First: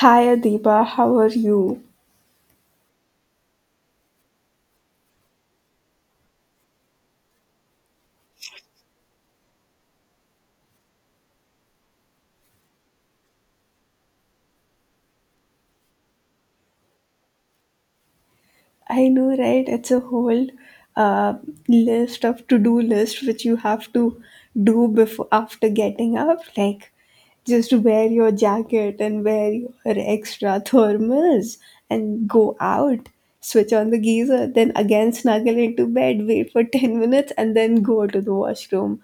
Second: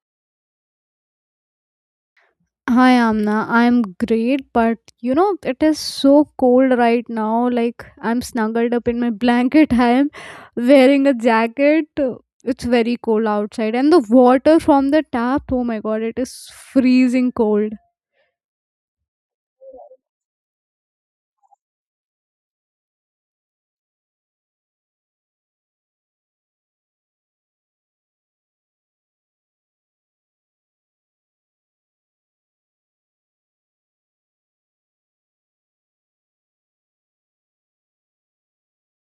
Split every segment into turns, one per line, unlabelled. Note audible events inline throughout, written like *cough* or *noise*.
Hi Adiba, how are you?
Hi Amna, I'm great, but you know it is so cold right now. Like I'm snuggled up in my *laughs* blanket. I am wearing a jacket. It's very cold outside, and the water from the tap. Oh my god, it is freezing cold.
I know, right? It's a whole uh, list of to-do list which you have to do before after getting up. Like, just wear your jacket and wear your extra thermals and go out. Switch on the geyser, then again snuggle into bed, wait for 10 minutes, and then go to the washroom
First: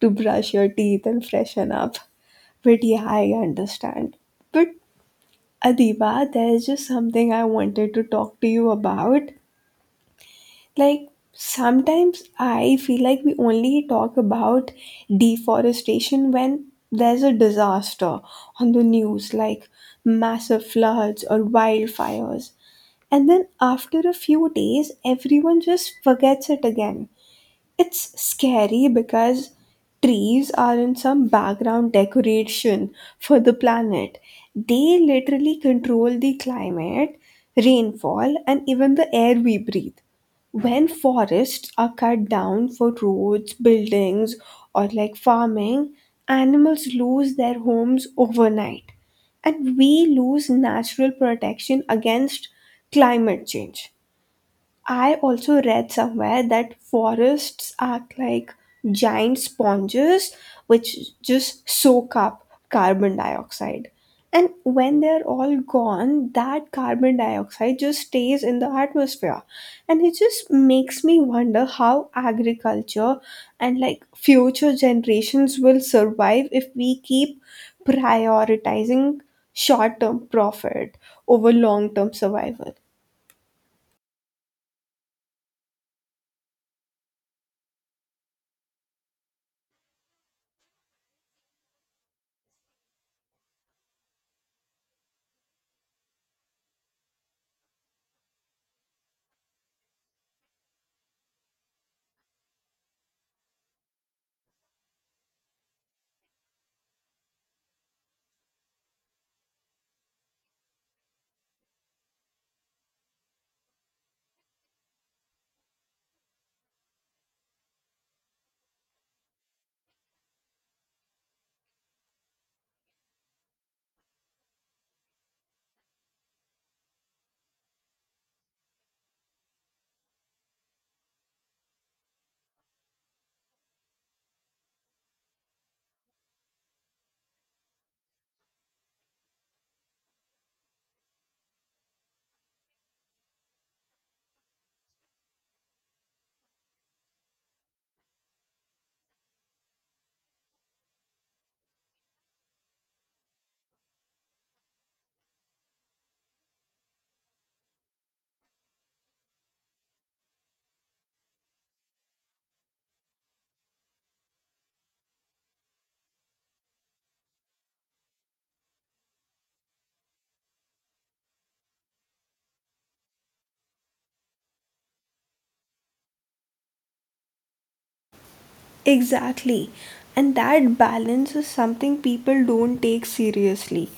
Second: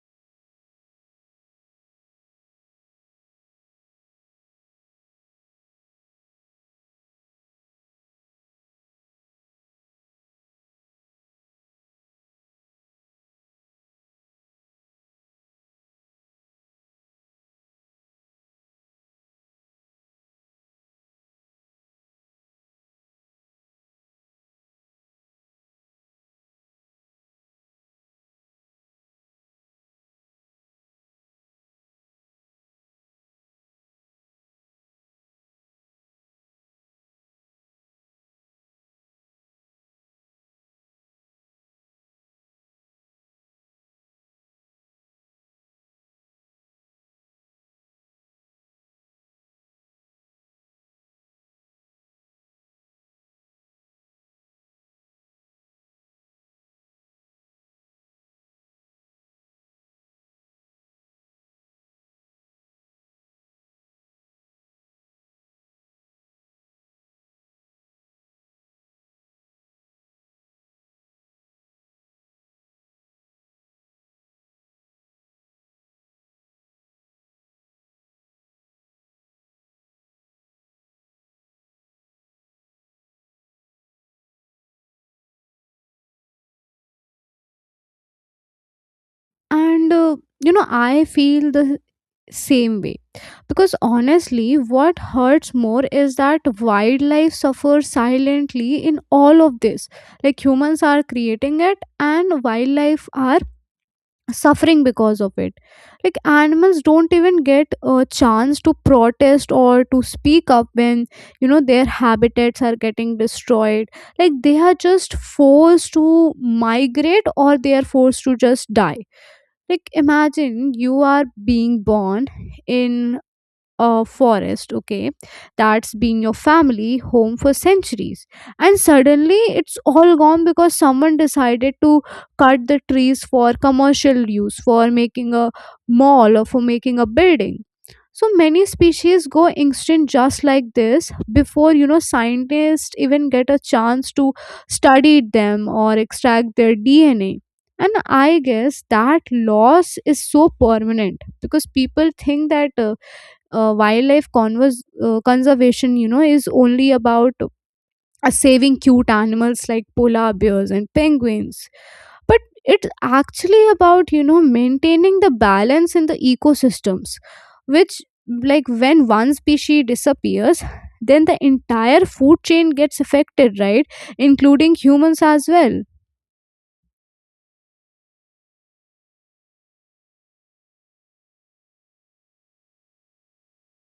to brush your teeth and freshen up. But yeah, I understand. But Adiba, there's just something I wanted to talk to you about. Like, sometimes I feel like we only talk about deforestation when there's a disaster on the news, like massive floods or wildfires. And then after a few days, everyone just forgets it again. It's scary because trees aren't some background decoration for the planet. They literally control the climate, rainfall, and even the air we breathe. When forests are cut down for roads, buildings, or like farming, animals lose their homes overnight. And we lose natural protection against climate change. I also read somewhere that forests are like giant sponges which just soak up carbon dioxide. And when they're all gone, that carbon dioxide just stays in the atmosphere. And it just makes me wonder how agriculture and like future generations will survive if we keep prioritizing short term profit over long term survival.
And You know I feel the same way because honestly, what hurts more is that wildlife suffers silently in all of this. Like humans are creating it, and wildlife are suffering because of it. Like animals don't even get a chance to protest or to speak up when you know their habitats are getting destroyed. Like they are just forced to migrate or they are forced to just die. Like imagine you are being born in a forest, okay, that's been your family home for centuries, and suddenly it's all gone because someone decided to cut the trees for commercial use, for making a mall or for making a building. So many species go extinct just like this before you know scientists even get a chance to study them or extract their DNA. And I guess that loss is so permanent because people think that wildlife conservation, you know, is only about saving cute animals like polar bears and penguins, but it's actually about, you know, maintaining the balance in the ecosystems, which, like, when one species disappears, then the entire food chain gets affected, right? Including humans as well.
Exactly. And that balance is something people don't take seriously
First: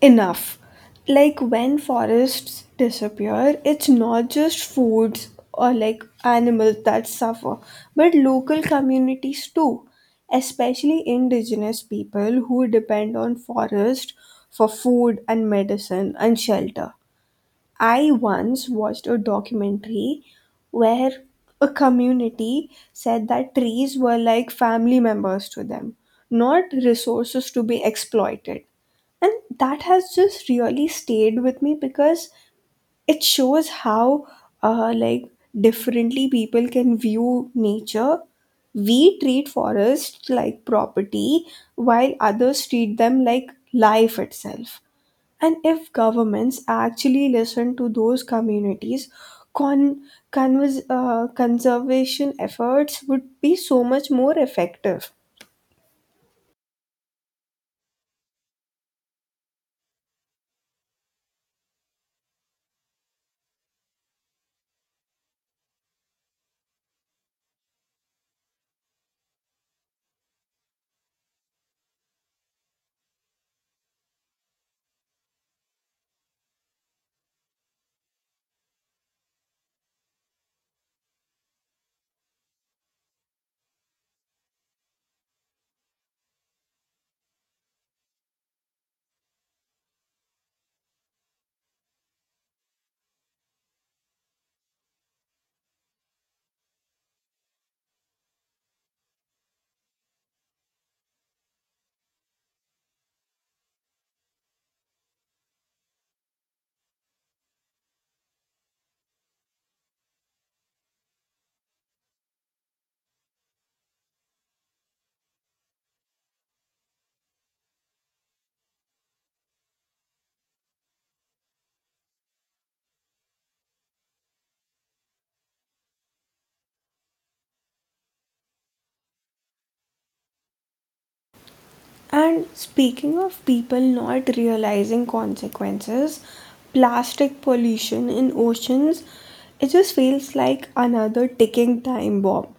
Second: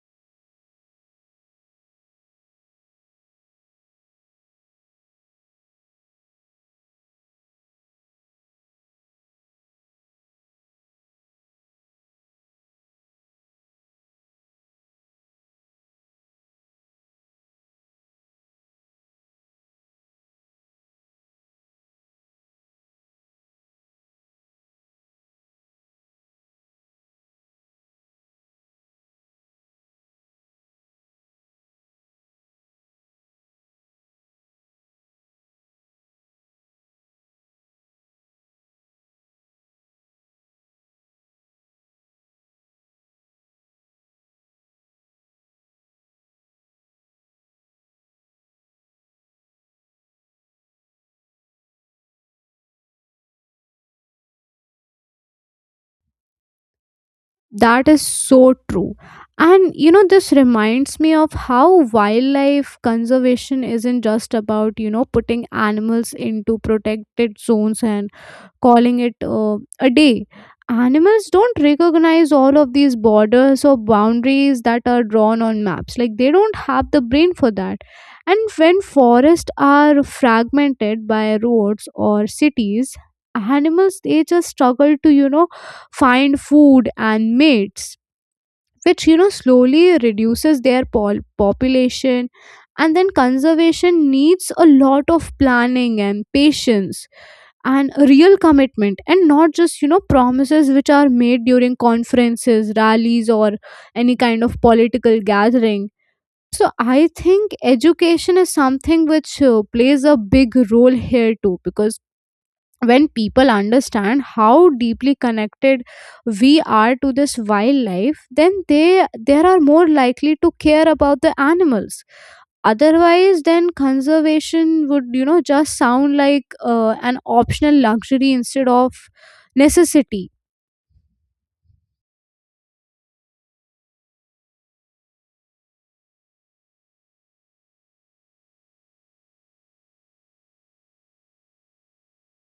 enough. Like when forests disappear, it's not just foods or like animals that suffer, but local communities too, especially indigenous people who depend on forest for food and medicine and shelter. I once watched a documentary where a community said that trees were like family members to them, not resources to be exploited. And that has just really stayed with me because it shows how like differently people can view nature. We treat forests like property while others treat them like life itself. And if governments actually listen to those communities, con- conservation efforts would be so much more effective.
That is so true. And you know, this reminds me of how wildlife conservation isn't just about, you know, putting animals into protected zones and calling it a day. Animals don't recognize all of these borders or boundaries that are drawn on maps. Like they don't have the brain for that. And when forests are fragmented by roads or cities, animals they just struggle to, you know, find food and mates, which you know slowly reduces their population. And then conservation needs a lot of planning and patience and a real commitment and not just you know promises which are made during conferences, rallies, or any kind of political gathering. So I think education is something which plays a big role here too, because when people understand how deeply connected we are to this wildlife, then they are more likely to care about the animals. Otherwise, then conservation would you know just sound like an optional luxury instead of necessity.
And speaking of people not realizing consequences, plastic pollution in oceans, it just feels like another ticking time bomb.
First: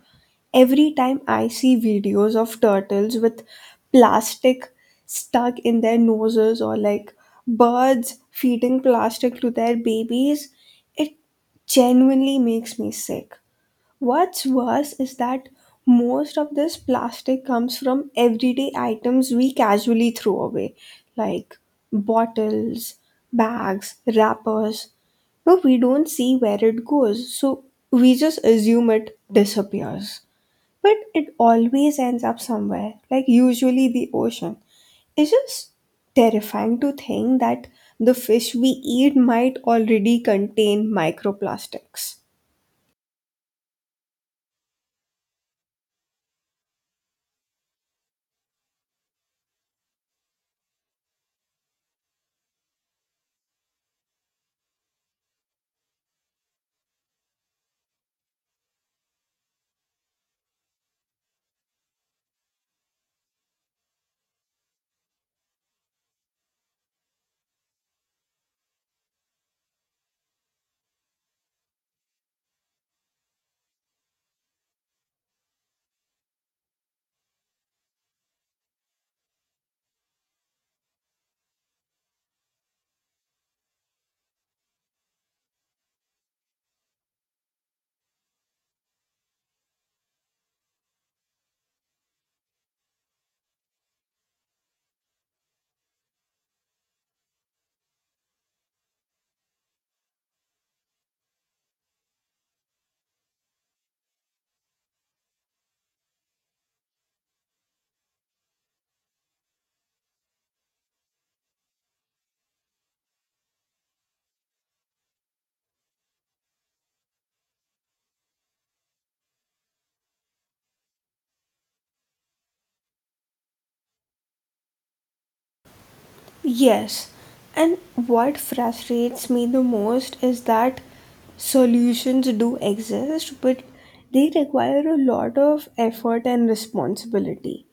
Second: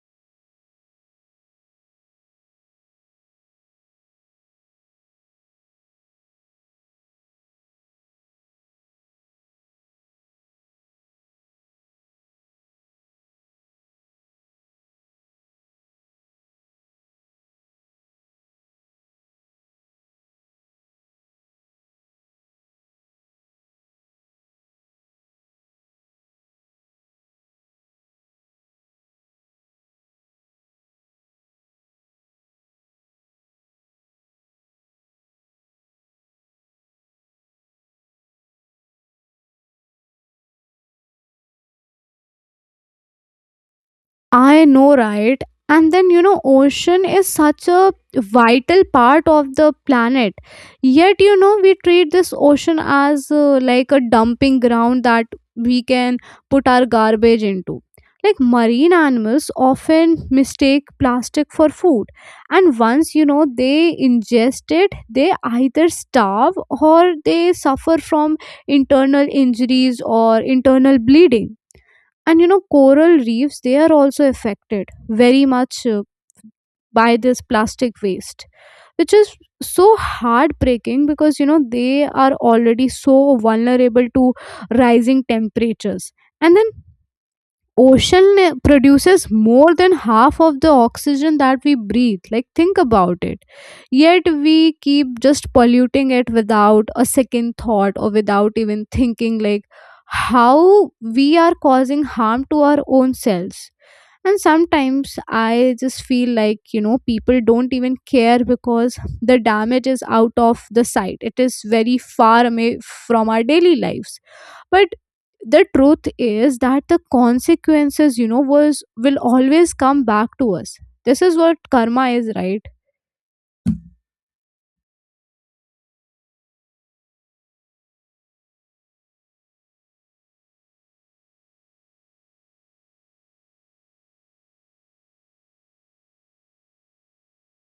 Every time I see videos of turtles with plastic stuck in their noses or like birds feeding plastic to their babies, it genuinely makes me sick. What's worse is that most of this plastic comes from everyday items we casually throw away, like bottles, bags, wrappers. But we don't see where it goes, so we just assume it disappears. But it always ends up somewhere, like usually the ocean. It's just terrifying to think that the fish we eat might already contain microplastics.
I know, right? And then, you know, ocean is such a vital part of the planet. Yet, you know, we treat this ocean as like a dumping ground that we can put our garbage into. Like marine animals often mistake plastic for food. And once, you know, they ingest it, they either starve or they suffer from internal injuries or internal bleeding. And you know coral reefs, they are also affected very much by this plastic waste, which is so heartbreaking because you know they are already so vulnerable to rising temperatures. And then ocean produces more than half of the oxygen that we breathe. Like think about it. Yet we keep just polluting it without a second thought or without even thinking like how we are causing harm to our own selves. And sometimes I just feel like you know people don't even care because the damage is out of the sight, it is very far away from our daily lives. But the truth is that the consequences, you know, was will always come back to us. This is what karma is, right?
Yes, and what frustrates me the most is that solutions do exist, but they require a lot of effort and responsibility.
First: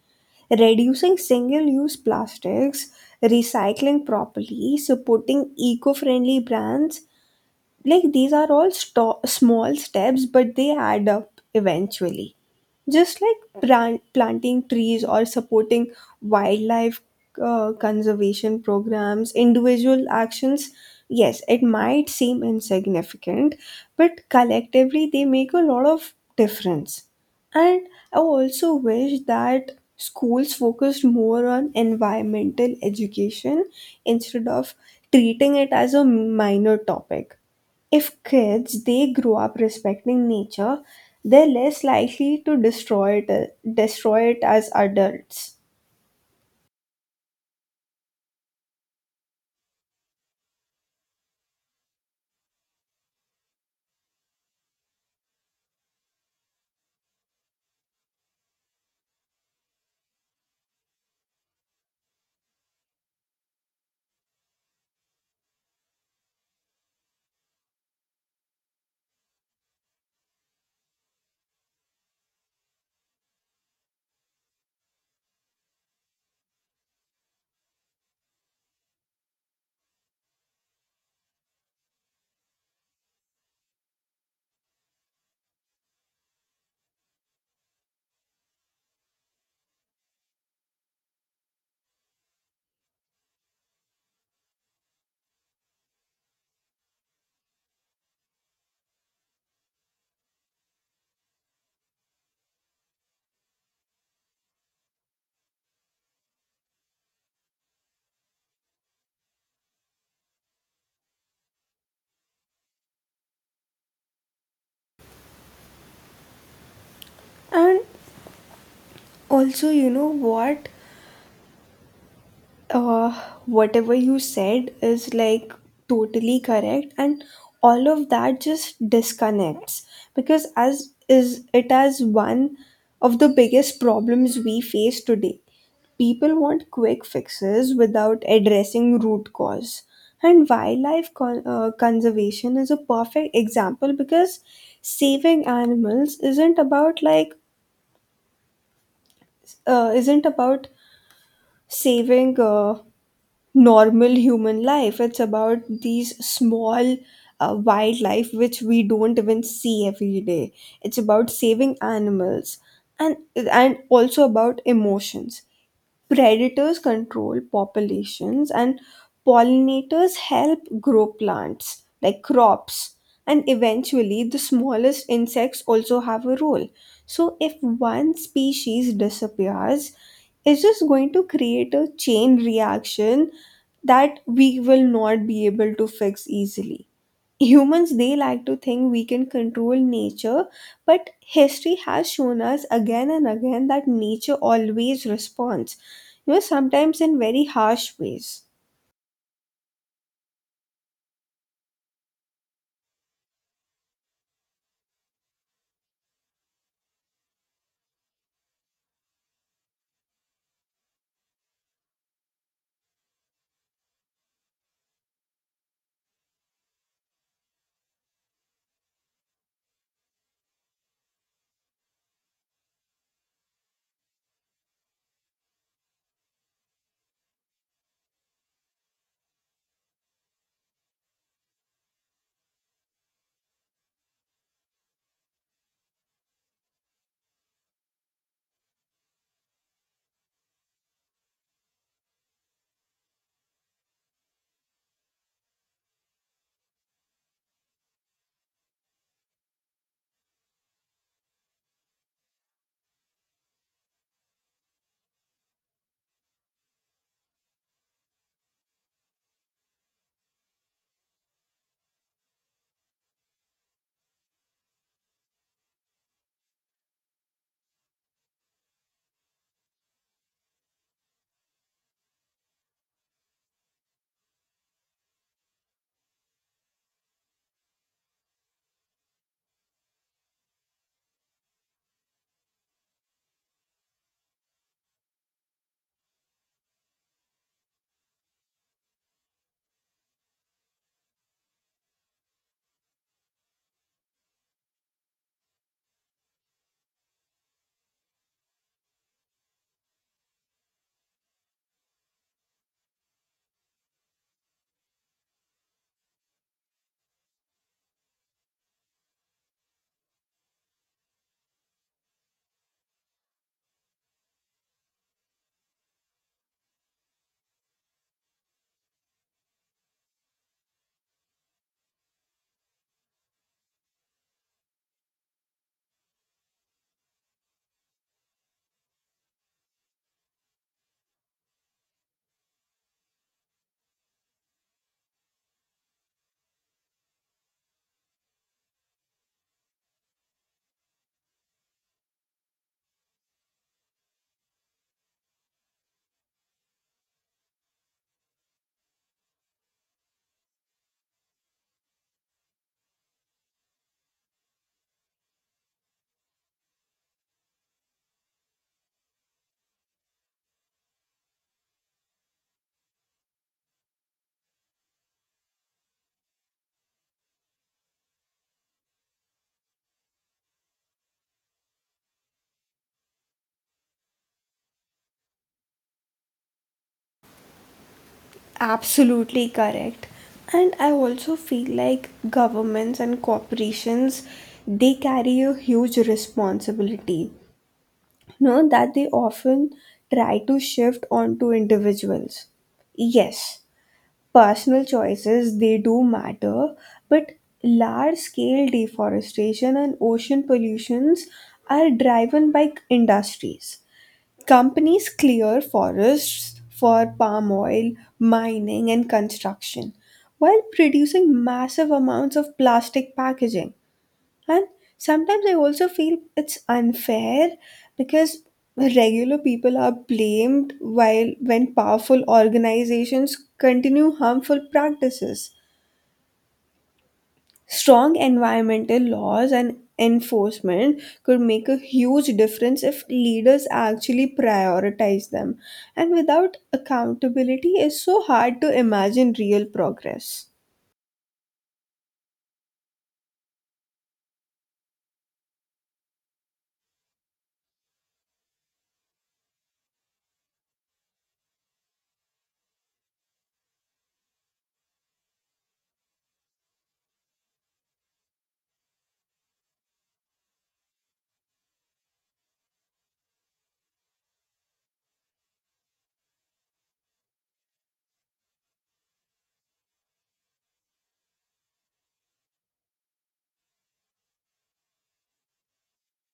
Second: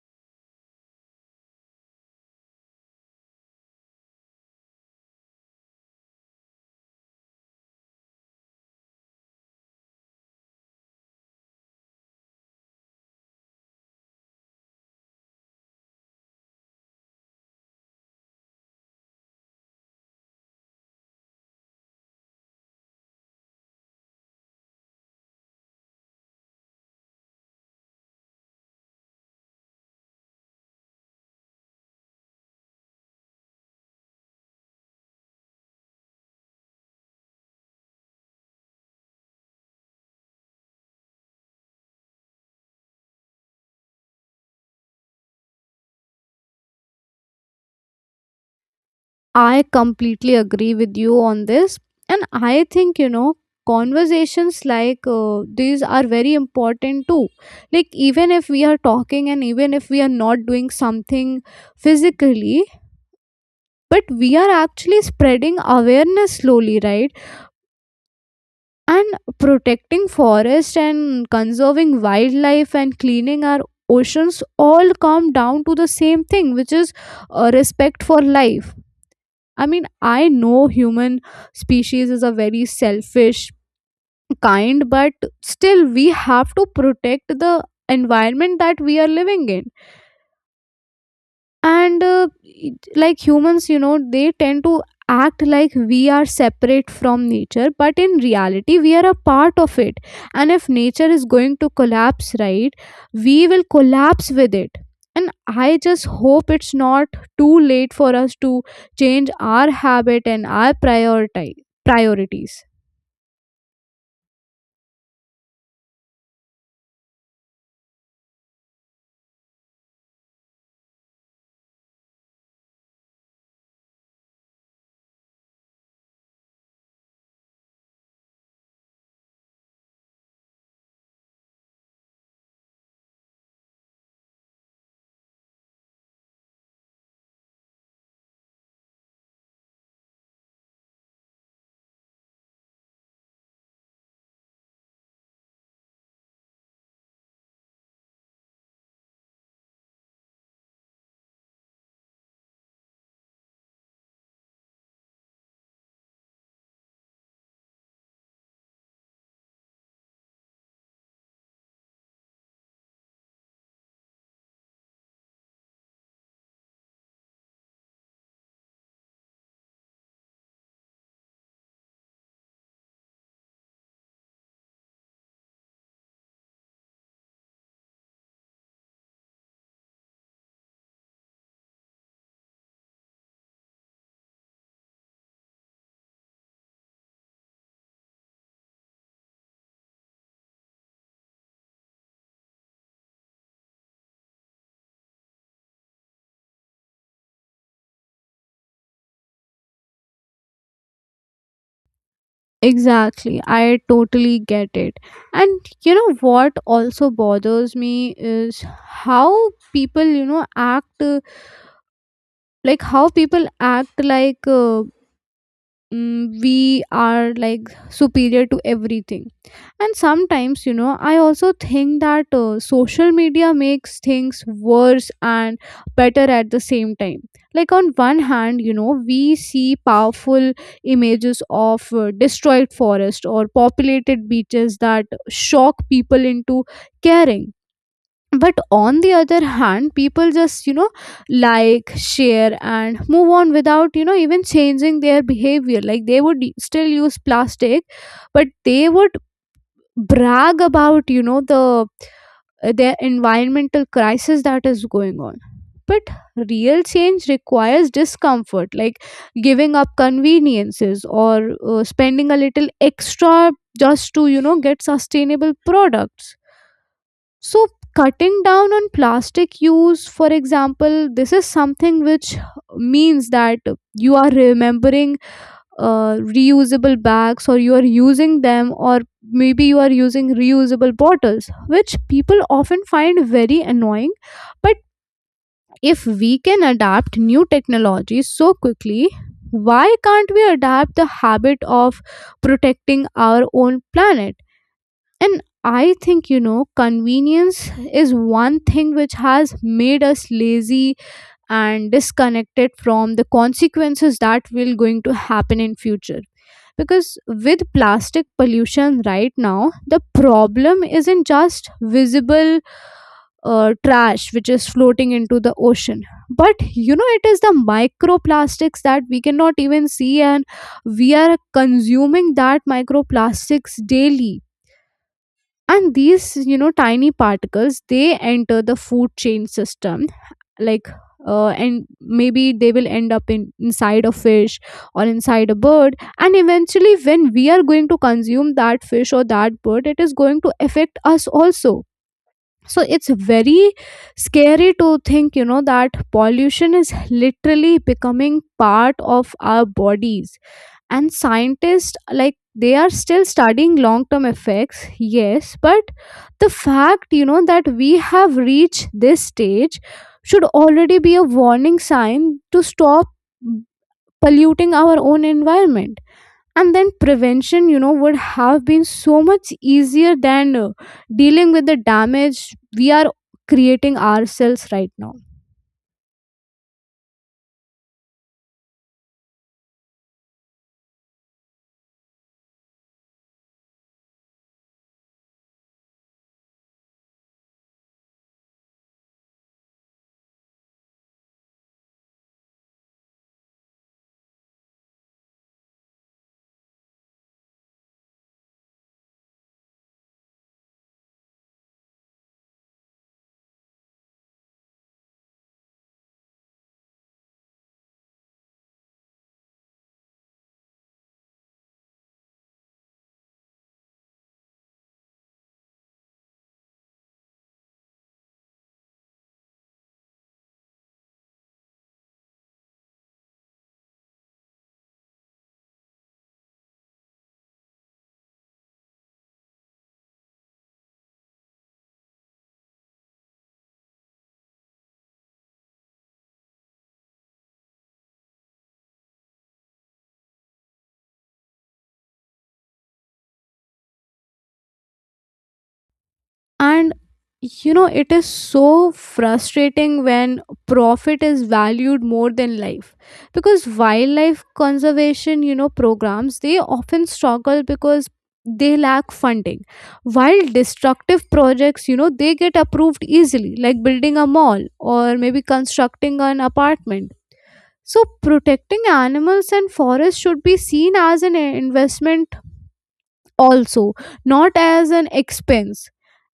Reducing single use plastics, recycling properly, supporting eco friendly brands, like these are all small steps, but they add up eventually. Just like planting trees or supporting wildlife conservation programs, individual actions, yes, it might seem insignificant, but collectively they make a lot of difference. And I also wish that schools focused more on environmental education instead of treating it as a minor topic. If kids they grow up respecting nature, they're less likely to destroy it as adults.
I completely agree with you on this. And I think, you know, conversations like these are very important too. Like, even if we are talking and even if we are not doing something physically, but we are actually spreading awareness slowly, right? And protecting forest and conserving wildlife and cleaning our oceans all come down to the same thing, which is respect for life. I mean, I know human species is a very selfish kind, but still we have to protect the environment that we are living in. And like humans you know they tend to act like we are separate from nature, but in reality we are a part of it. And if nature is going to collapse, right, we will collapse with it. And I just hope it's not too late for us to change our habit and our priority priorities.
And also, you know what? uh, Whatever you said is like totally correct and all of that just disconnects because as is it as one of the biggest problems we face today people want quick fixes without addressing root cause and wildlife conservation is a perfect example because saving animals isn't about uh, isn't about saving normal human life. It's about these small wildlife which we don't even see every day. It's about saving animals and and also about emotions. Predators control populations and pollinators help grow plants like crops and eventually the smallest insects also have a role. So if one species disappears, it's just going to create a chain reaction that we will not be able to fix easily. Humans they like to think we can control nature, but history has shown us again and again that nature always responds, you know, sometimes in very harsh ways.
Exactly, I totally get it. And you know what also bothers me is how people you know act like how people act like we are like superior to everything. And sometimes you know I also think that social media makes things worse and better at the same time. Like on one hand you know we see powerful images of destroyed forest or populated beaches that shock people into caring. But on the other hand people just you know like share and move on without you know even changing their behavior. Like they would still use plastic, but they would brag about you know their environmental crisis that is going on. But real change requires discomfort, like giving up conveniences or spending a little extra just to you know get sustainable products. So, cutting down on plastic use, for example, this is something which means that you are remembering reusable bags or you are using them, or maybe you are using reusable bottles, which people often find very annoying. But if we can adapt new technologies so quickly, why can't we adapt the habit of protecting our own planet? And I think, you know, convenience is one thing which has made us lazy and disconnected from the consequences that will going to happen in future. Because with plastic pollution right now, the problem isn't just visible trash which is floating into the ocean. But you know, it is the microplastics that we cannot even see, and we are consuming that microplastics daily. And these you know tiny particles, they enter the food chain system like and maybe they will end up in inside a fish or inside a bird. And eventually when we are going to consume that fish or that bird, it is going to affect us also. So it's very scary to think you know that pollution is literally becoming part of our bodies. And scientists like they are still studying long term effects, yes, but the fact you know that we have reached this stage should already be a warning sign to stop polluting our own environment. And then prevention you know would have been so much easier than dealing with the damage we are creating ourselves right now.
Absolutely correct. And I also feel like governments and corporations, they carry a huge responsibility, you know, that they often try to shift onto individuals. Yes. Personal choices, they do matter, but large scale deforestation and ocean pollutions are driven by industries. Companies clear forests for palm oil, mining, and construction, while producing massive amounts of plastic packaging. And sometimes I also feel it's unfair because regular people are blamed while when powerful organizations continue harmful practices. Strong environmental laws and enforcement could make a huge difference if leaders actually prioritize them. And without accountability, it's so hard to imagine real progress.
And you know it is so frustrating when profit is valued more than life. Because wildlife conservation you know programs they often struggle because they lack funding, while destructive projects you know they get approved easily, like building a mall or maybe constructing an apartment. So protecting animals and forests should be seen as an investment also, not as an expense.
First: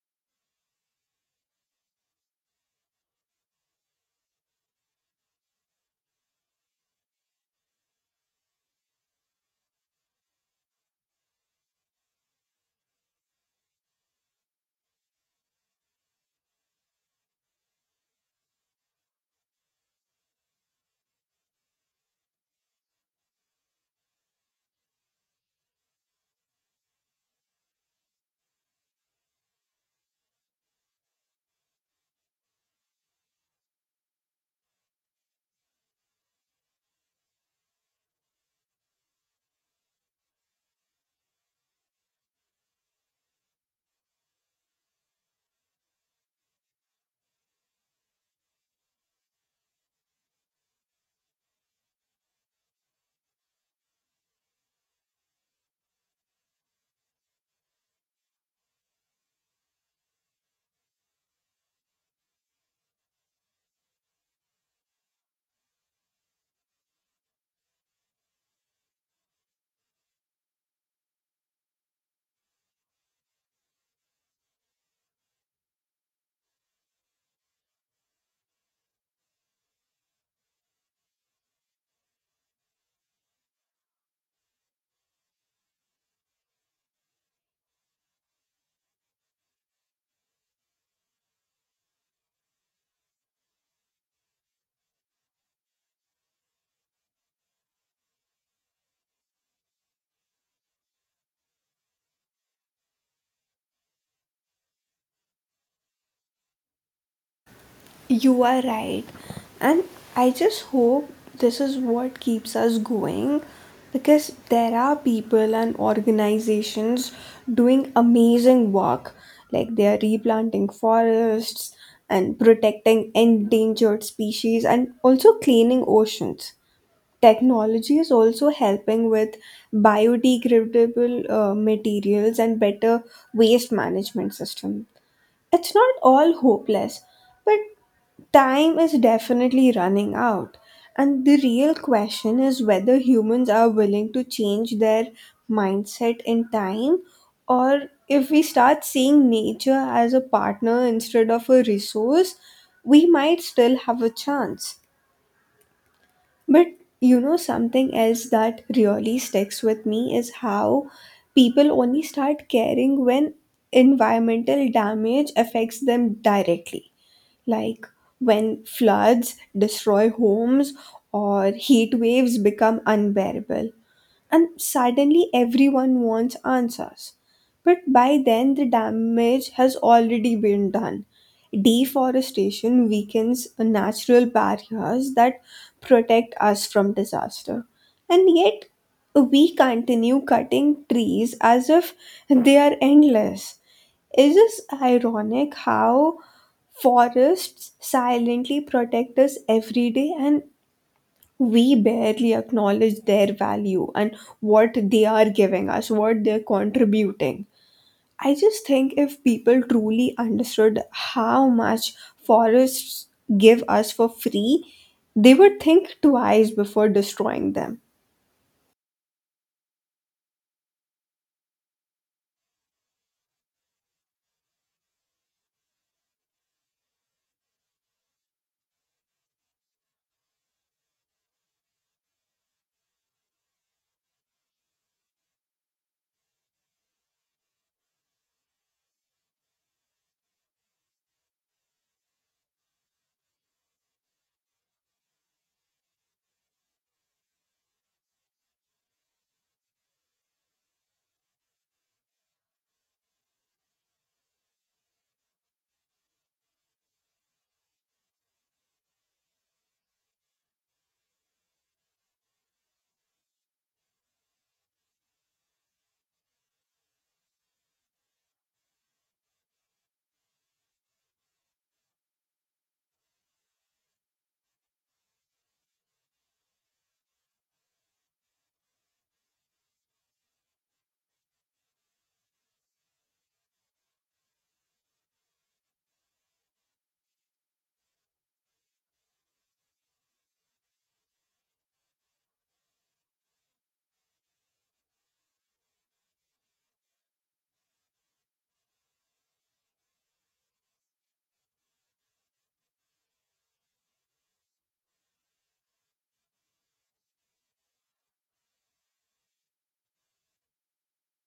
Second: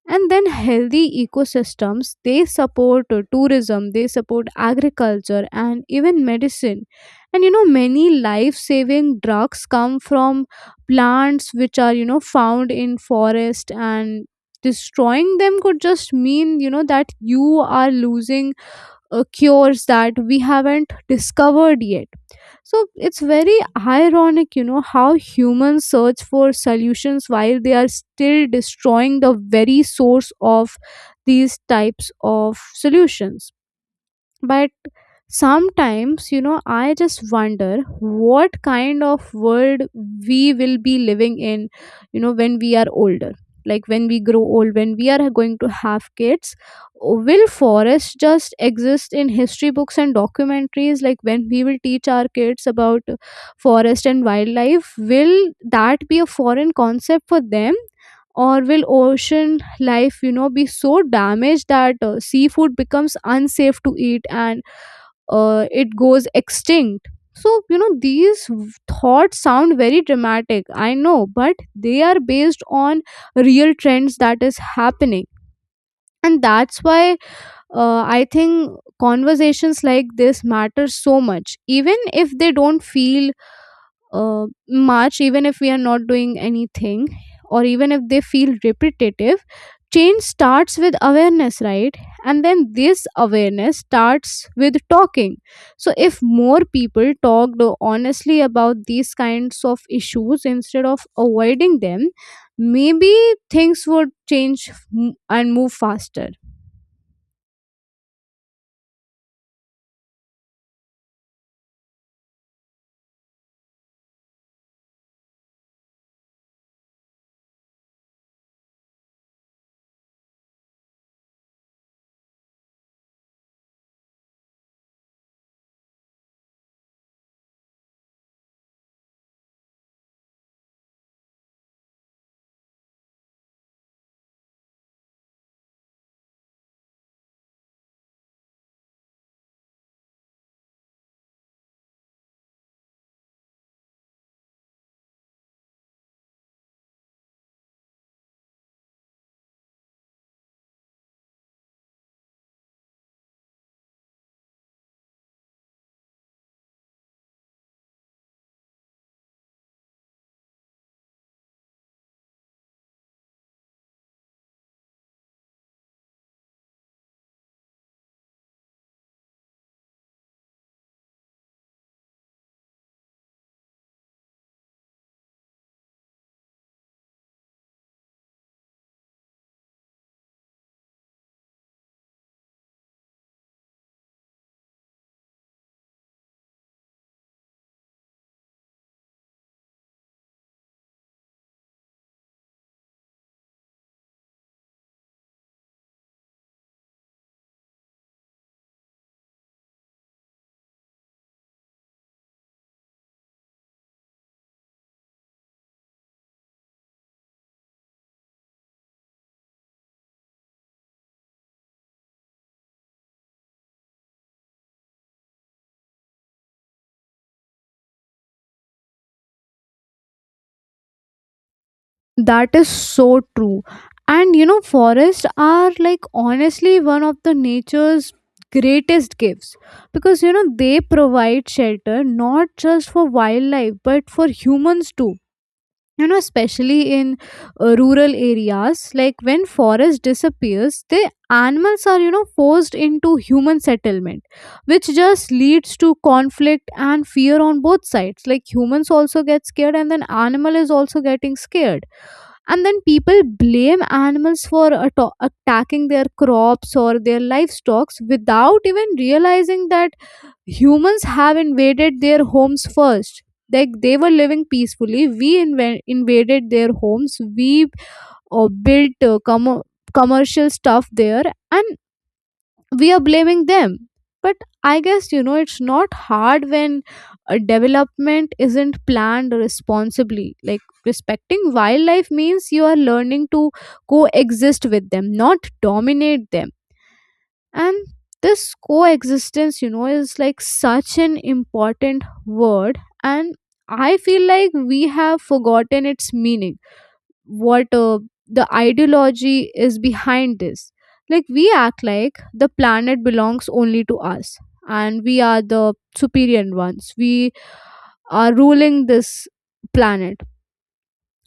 And then healthy ecosystems they support tourism, they support agriculture and even medicine. And you know many life saving drugs come from plants which are you know found in forest, and destroying them could just mean you know that you are losing cures that we haven't discovered yet. So it's very ironic, you know, how humans search for solutions while they are still destroying the very source of these types of solutions. But sometimes you know I just wonder what kind of world we will be living in, you know, when we are older, like when we grow old, when we are going to have kids. Will forests just exist in history books and documentaries? Like when we will teach our kids about forest and wildlife, will that be a foreign concept for them? Or will ocean life you know be so damaged that seafood becomes unsafe to eat and it goes extinct? So you know these thoughts sound very dramatic, I know, but they are based on real trends that is happening. And that's why I think conversations like this matter so much, even if they don't feel march even if we are not doing anything, or even if they feel repetitive. Change starts with awareness, right? And then this awareness starts with talking. So if more people talked honestly about these kinds of issues instead of avoiding them, maybe things would change and move faster.
You are right. And I just hope this is what keeps us going because there are people and organizations doing amazing work. Like they are replanting forests and protecting endangered species and also cleaning oceans. Technology is also helping with biodegradable materials and better waste management system. It's not all hopeless, but time is definitely running out. And the real question is whether humans are willing to change their mindset in time or if we start seeing nature as a partner instead of a resource, we might still have a chance. But you know, something else that really sticks with me is how people only start caring when environmental damage affects them directly, like when floods destroy homes or heat waves become unbearable and suddenly everyone wants answers. But by then, the damage has already been done. Deforestation weakens natural barriers that protect us from disaster. And yet, we continue cutting trees as if they are endless. Is this ironic how forests silently protect us every day and we barely acknowledge their value and what they are giving us, what they're contributing. I just think if people truly understood how much forests give us for free, they would think twice before destroying them.
That is so true. And you know, forests are like honestly one of the nature's greatest gifts, because you know they provide shelter not just for wildlife but for humans too. You know, especially in rural areas, like when forest disappears, the animals are you know forced into human settlement, which just leads to conflict and fear on both sides. Like humans also get scared, and then animal is also getting scared, and then people blame animals for attacking their crops or their livestock without even realizing that humans have invaded their homes first. Like they were living peacefully, invaded their homes. We built commercial stuff there, and we are blaming them. But I guess, you know, it's not hard when a development isn't planned responsibly. Like, respecting wildlife means you are learning to coexist with them, not dominate them. And this coexistence, you know, is like such an important word, and I feel like we have forgotten its meaning, what the ideology is behind this. Like, we act like the planet belongs only to us, and we are the superior ones. We are ruling this planet,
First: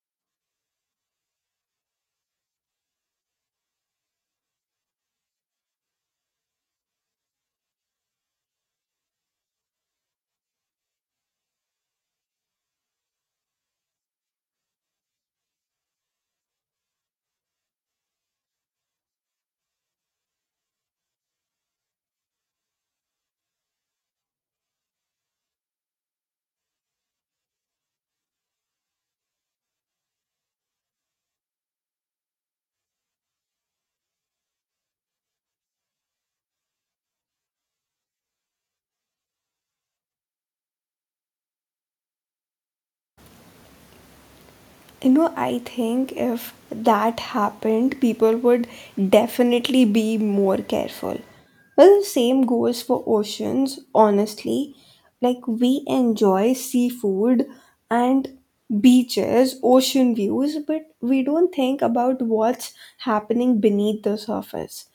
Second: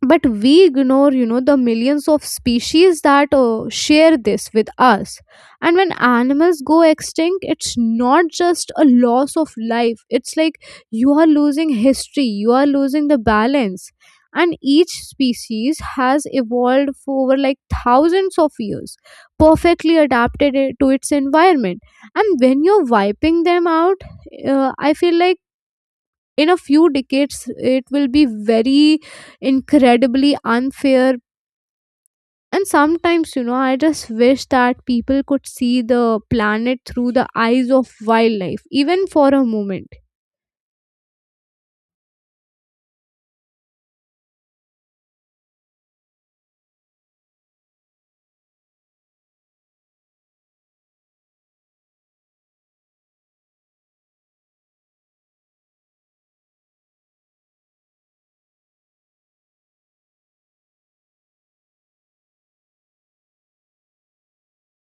but we ignore, you know, the millions of species that share this with us. And when animals go extinct, it's not just a loss of life. It's like you are losing history, you are losing the balance. And each species has evolved for over like thousands of years, perfectly adapted it to its environment. And when you're wiping them out, I feel like in a few decades it will be very incredibly unfair. And sometimes, you know, I just wish that people could see the planet through the eyes of wildlife even for a moment.
You know, I think if that happened, people would definitely be more careful. Well, the same goes for oceans, honestly. Like, we enjoy seafood and beaches, ocean views, but we don't think about what's happening beneath the surface.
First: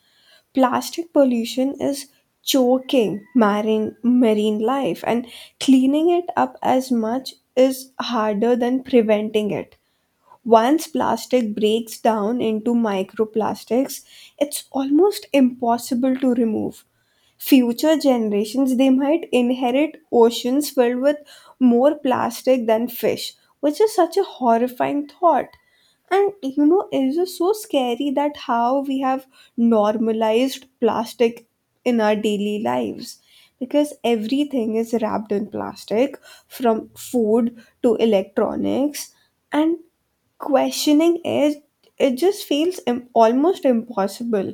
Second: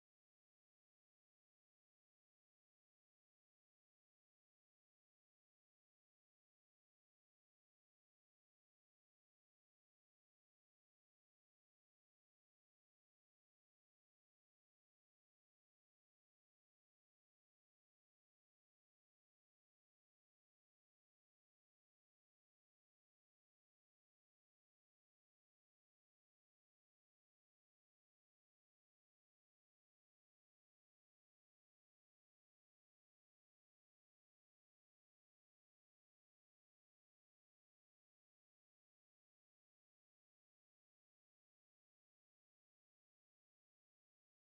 Plastic pollution is choking marine life, and cleaning it up as much is harder than preventing it once plastic breaks down into microplastics, it's almost impossible to remove. Future generations they might inherit oceans filled with more plastic than fish, which is such a horrifying thought. And you know, it is just so scary that how we have normalized plastic in our daily lives because everything is wrapped in plastic from food to electronics and questioning it, it just feels almost impossible.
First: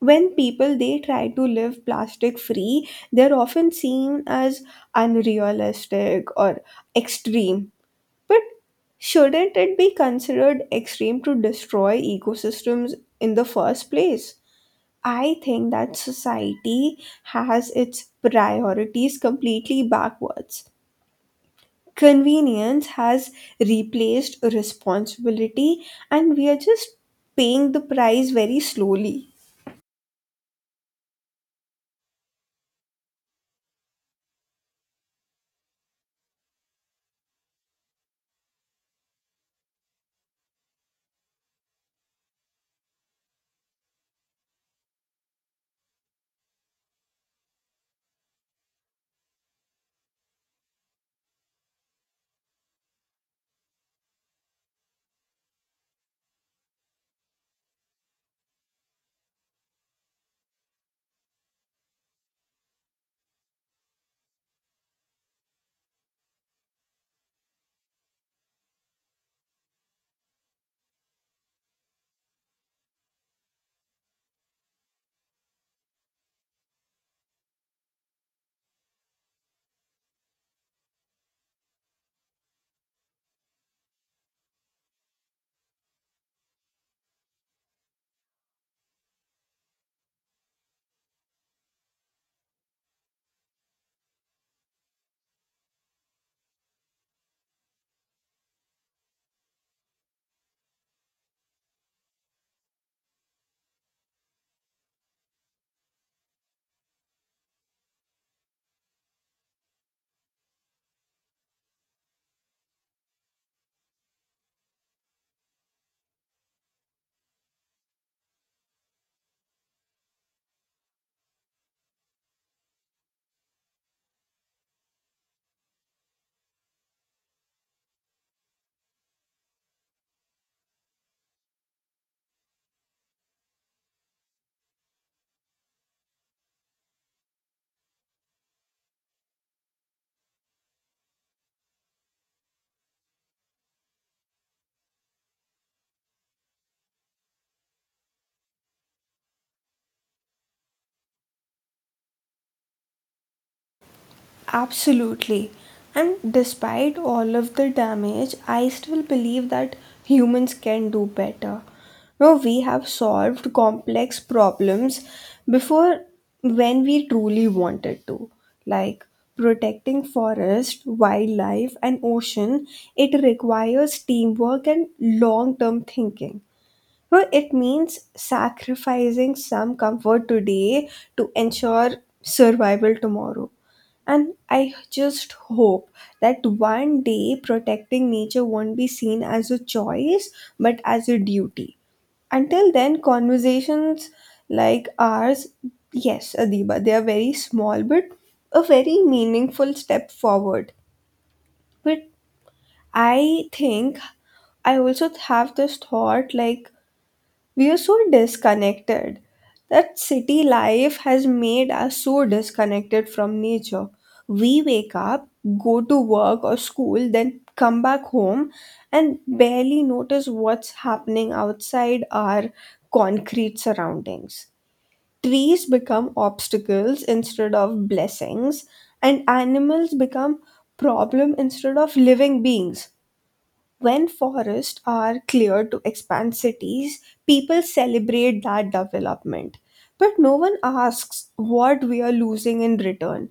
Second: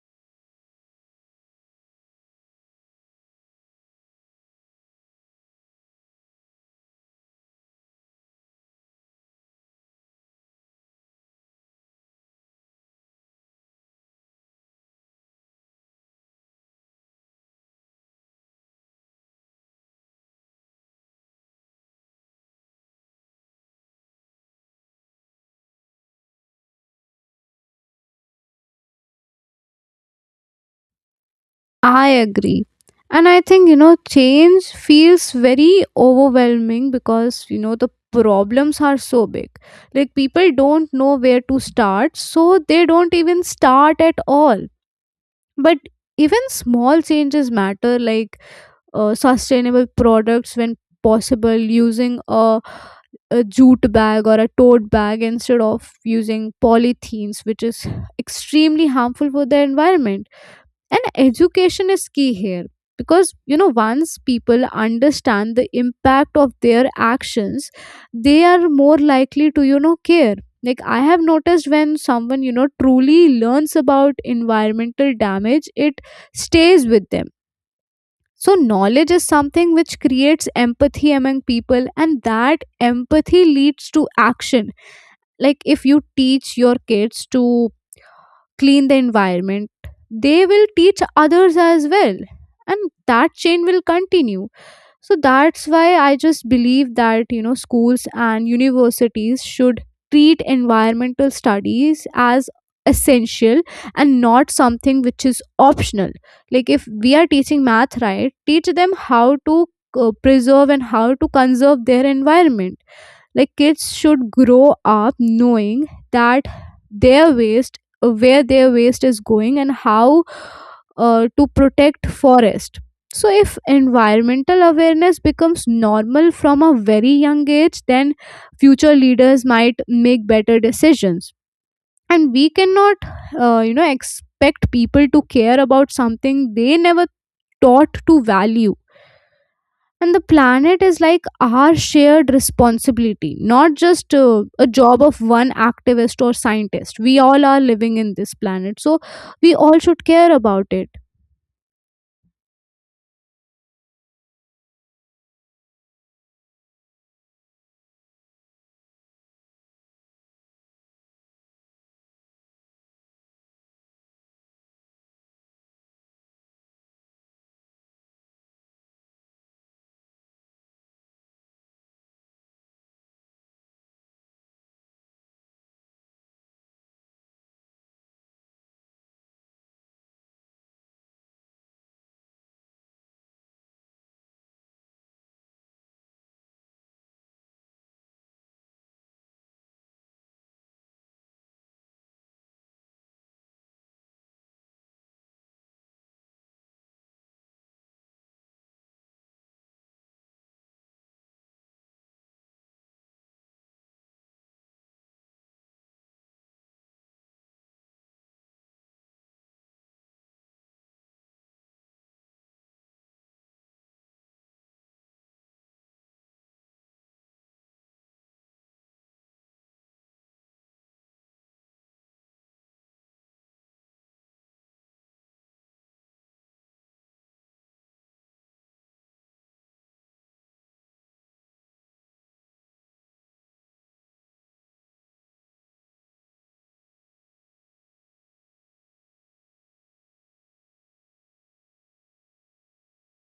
When people they try to live plastic free, they're often seen as unrealistic or extreme, but shouldn't it be considered extreme to destroy ecosystems in the first place? I think that society has its priorities completely backwards. Convenience has replaced responsibility, and we are just paying the price very slowly.
I agree. And I think, you know, change feels very overwhelming because, you know, the problems are so big. Like, people don't know where to start, so they don't even start at all. But even small changes matter, like sustainable products when possible, using a jute bag or a tote bag instead of using polythenes, which is extremely harmful for the environment. And education is key here, because, you know, once people understand the impact of their actions, they are more likely to, you know, care. Like, I have noticed when someone, you know, truly learns about environmental damage, it stays with them. So knowledge is something which creates empathy among people, and that empathy leads to action. Like, if you teach your kids to clean the environment, they will teach others as well, and that chain will continue. So that's why I just believe that, you know, schools and universities should treat environmental studies as essential and not something which is optional. Like, if we are teaching math, right, teach them how to preserve and how to conserve their environment. Like, kids should grow up knowing that their waste, where their waste is going, and how to protect forest. So if environmental awareness becomes normal from a very young age, then future leaders might make better decisions. And we cannot, you know, expect people to care about something they never taught to value. And the planet is like our shared responsibility, not just a job of one activist or scientist. We all are living in this planet, so we all should care about it.
Absolutely. And despite all of the damage, I still believe that humans can do better. No, we have solved complex problems before when we truly wanted to. Like protecting forest, wildlife, and ocean, it requires teamwork and long term thinking. Well, it means sacrificing some comfort today to ensure survival tomorrow. And I just hope that one day protecting nature won't be seen as a choice but as a duty. Until then, conversations like ours, yes, Adiba, they are very small but a very meaningful step forward. But I think I also have this thought like we are so disconnected, that city life has made us so disconnected from nature. We wake up, go to work or school, then come back home and barely notice what's happening outside our concrete surroundings. Trees become obstacles instead of blessings and animals become problem instead of living beings. When forests are cleared to expand cities, people celebrate that development. But no one asks what we are losing in return.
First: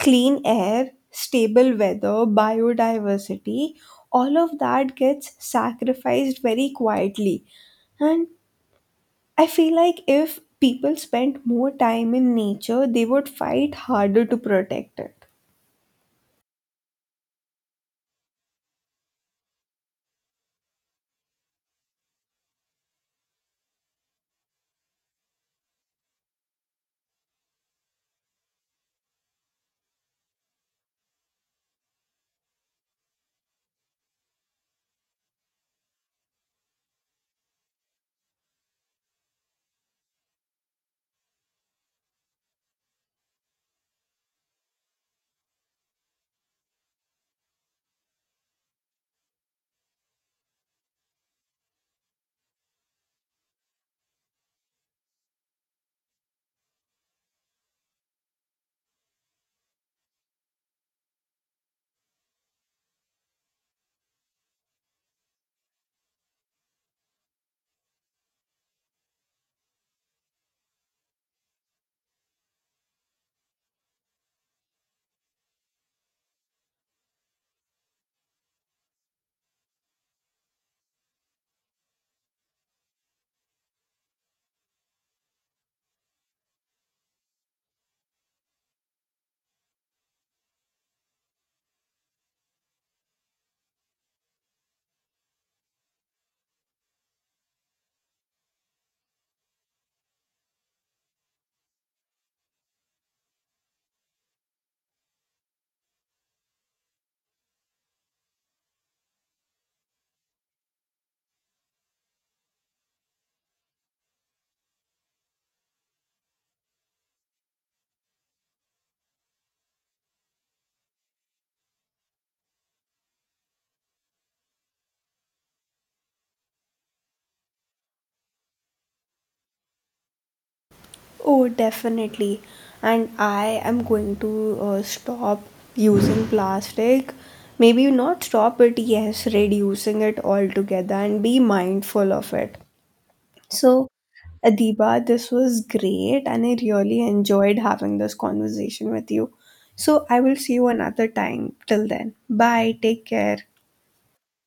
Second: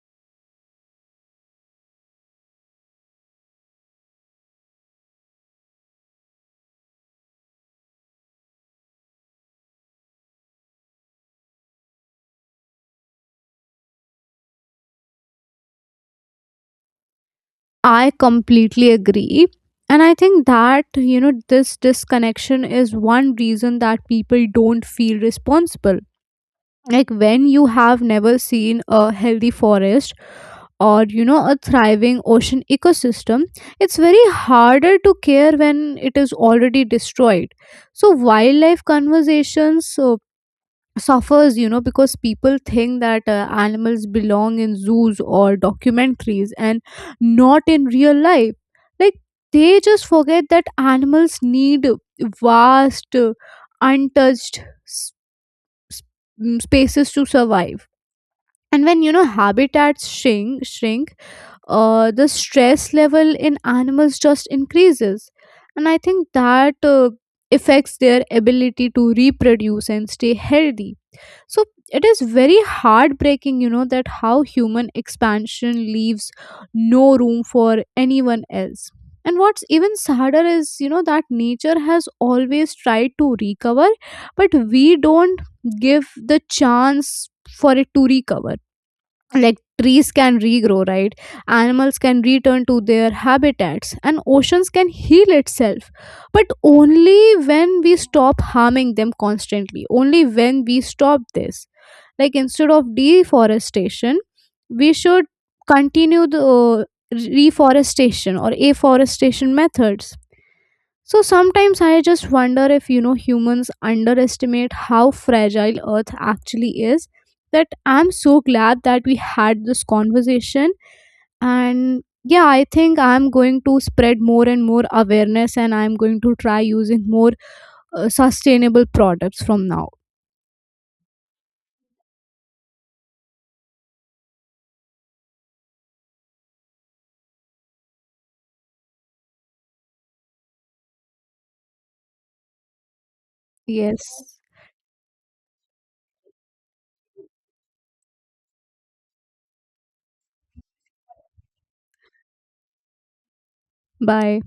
Clean air, stable weather, biodiversity, all of that gets sacrificed very quietly. And I feel like if people spent more time in nature, they would fight harder to protect it.
I completely agree. And I think that, you know, this disconnection is one reason that people don't feel responsible. Like, when you have never seen a healthy forest or, you know, a thriving ocean ecosystem, it's very harder to care when it is already destroyed. So wildlife conversations so suffers, you know, because people think that animals belong in zoos or documentaries and not in real life. Like, they just forget that animals need vast, untouched, s- s- spaces to survive. And when, you know, habitats shrink, the stress level in animals just increases. And I think that affects their ability to reproduce and stay healthy. So it is very heartbreaking, you know, that how human expansion leaves no room for anyone else. And what's even sadder is, you know, that nature has always tried to recover, but we don't give the chance for it to recover. Like, trees can regrow, right? Animals can return to their habitats, and oceans can heal itself. But only when we stop harming them constantly, only when we stop this. Like, instead of deforestation, we should continue the reforestation or afforestation methods. So sometimes I just wonder if, you know, humans underestimate how fragile earth actually is. That I'm so glad that we had this conversation. And yeah, I think I'm going to spread more and more awareness, and I'm going to try using more sustainable products from now.
Oh, definitely. And I am going to stop using plastic. Maybe not stop, but yes, reducing it altogether and be mindful of it. So,
Yes.
Adiba, this was great, and I really enjoyed having this conversation with you. So, I will see you another time. Till then, bye. Take care.
Bye.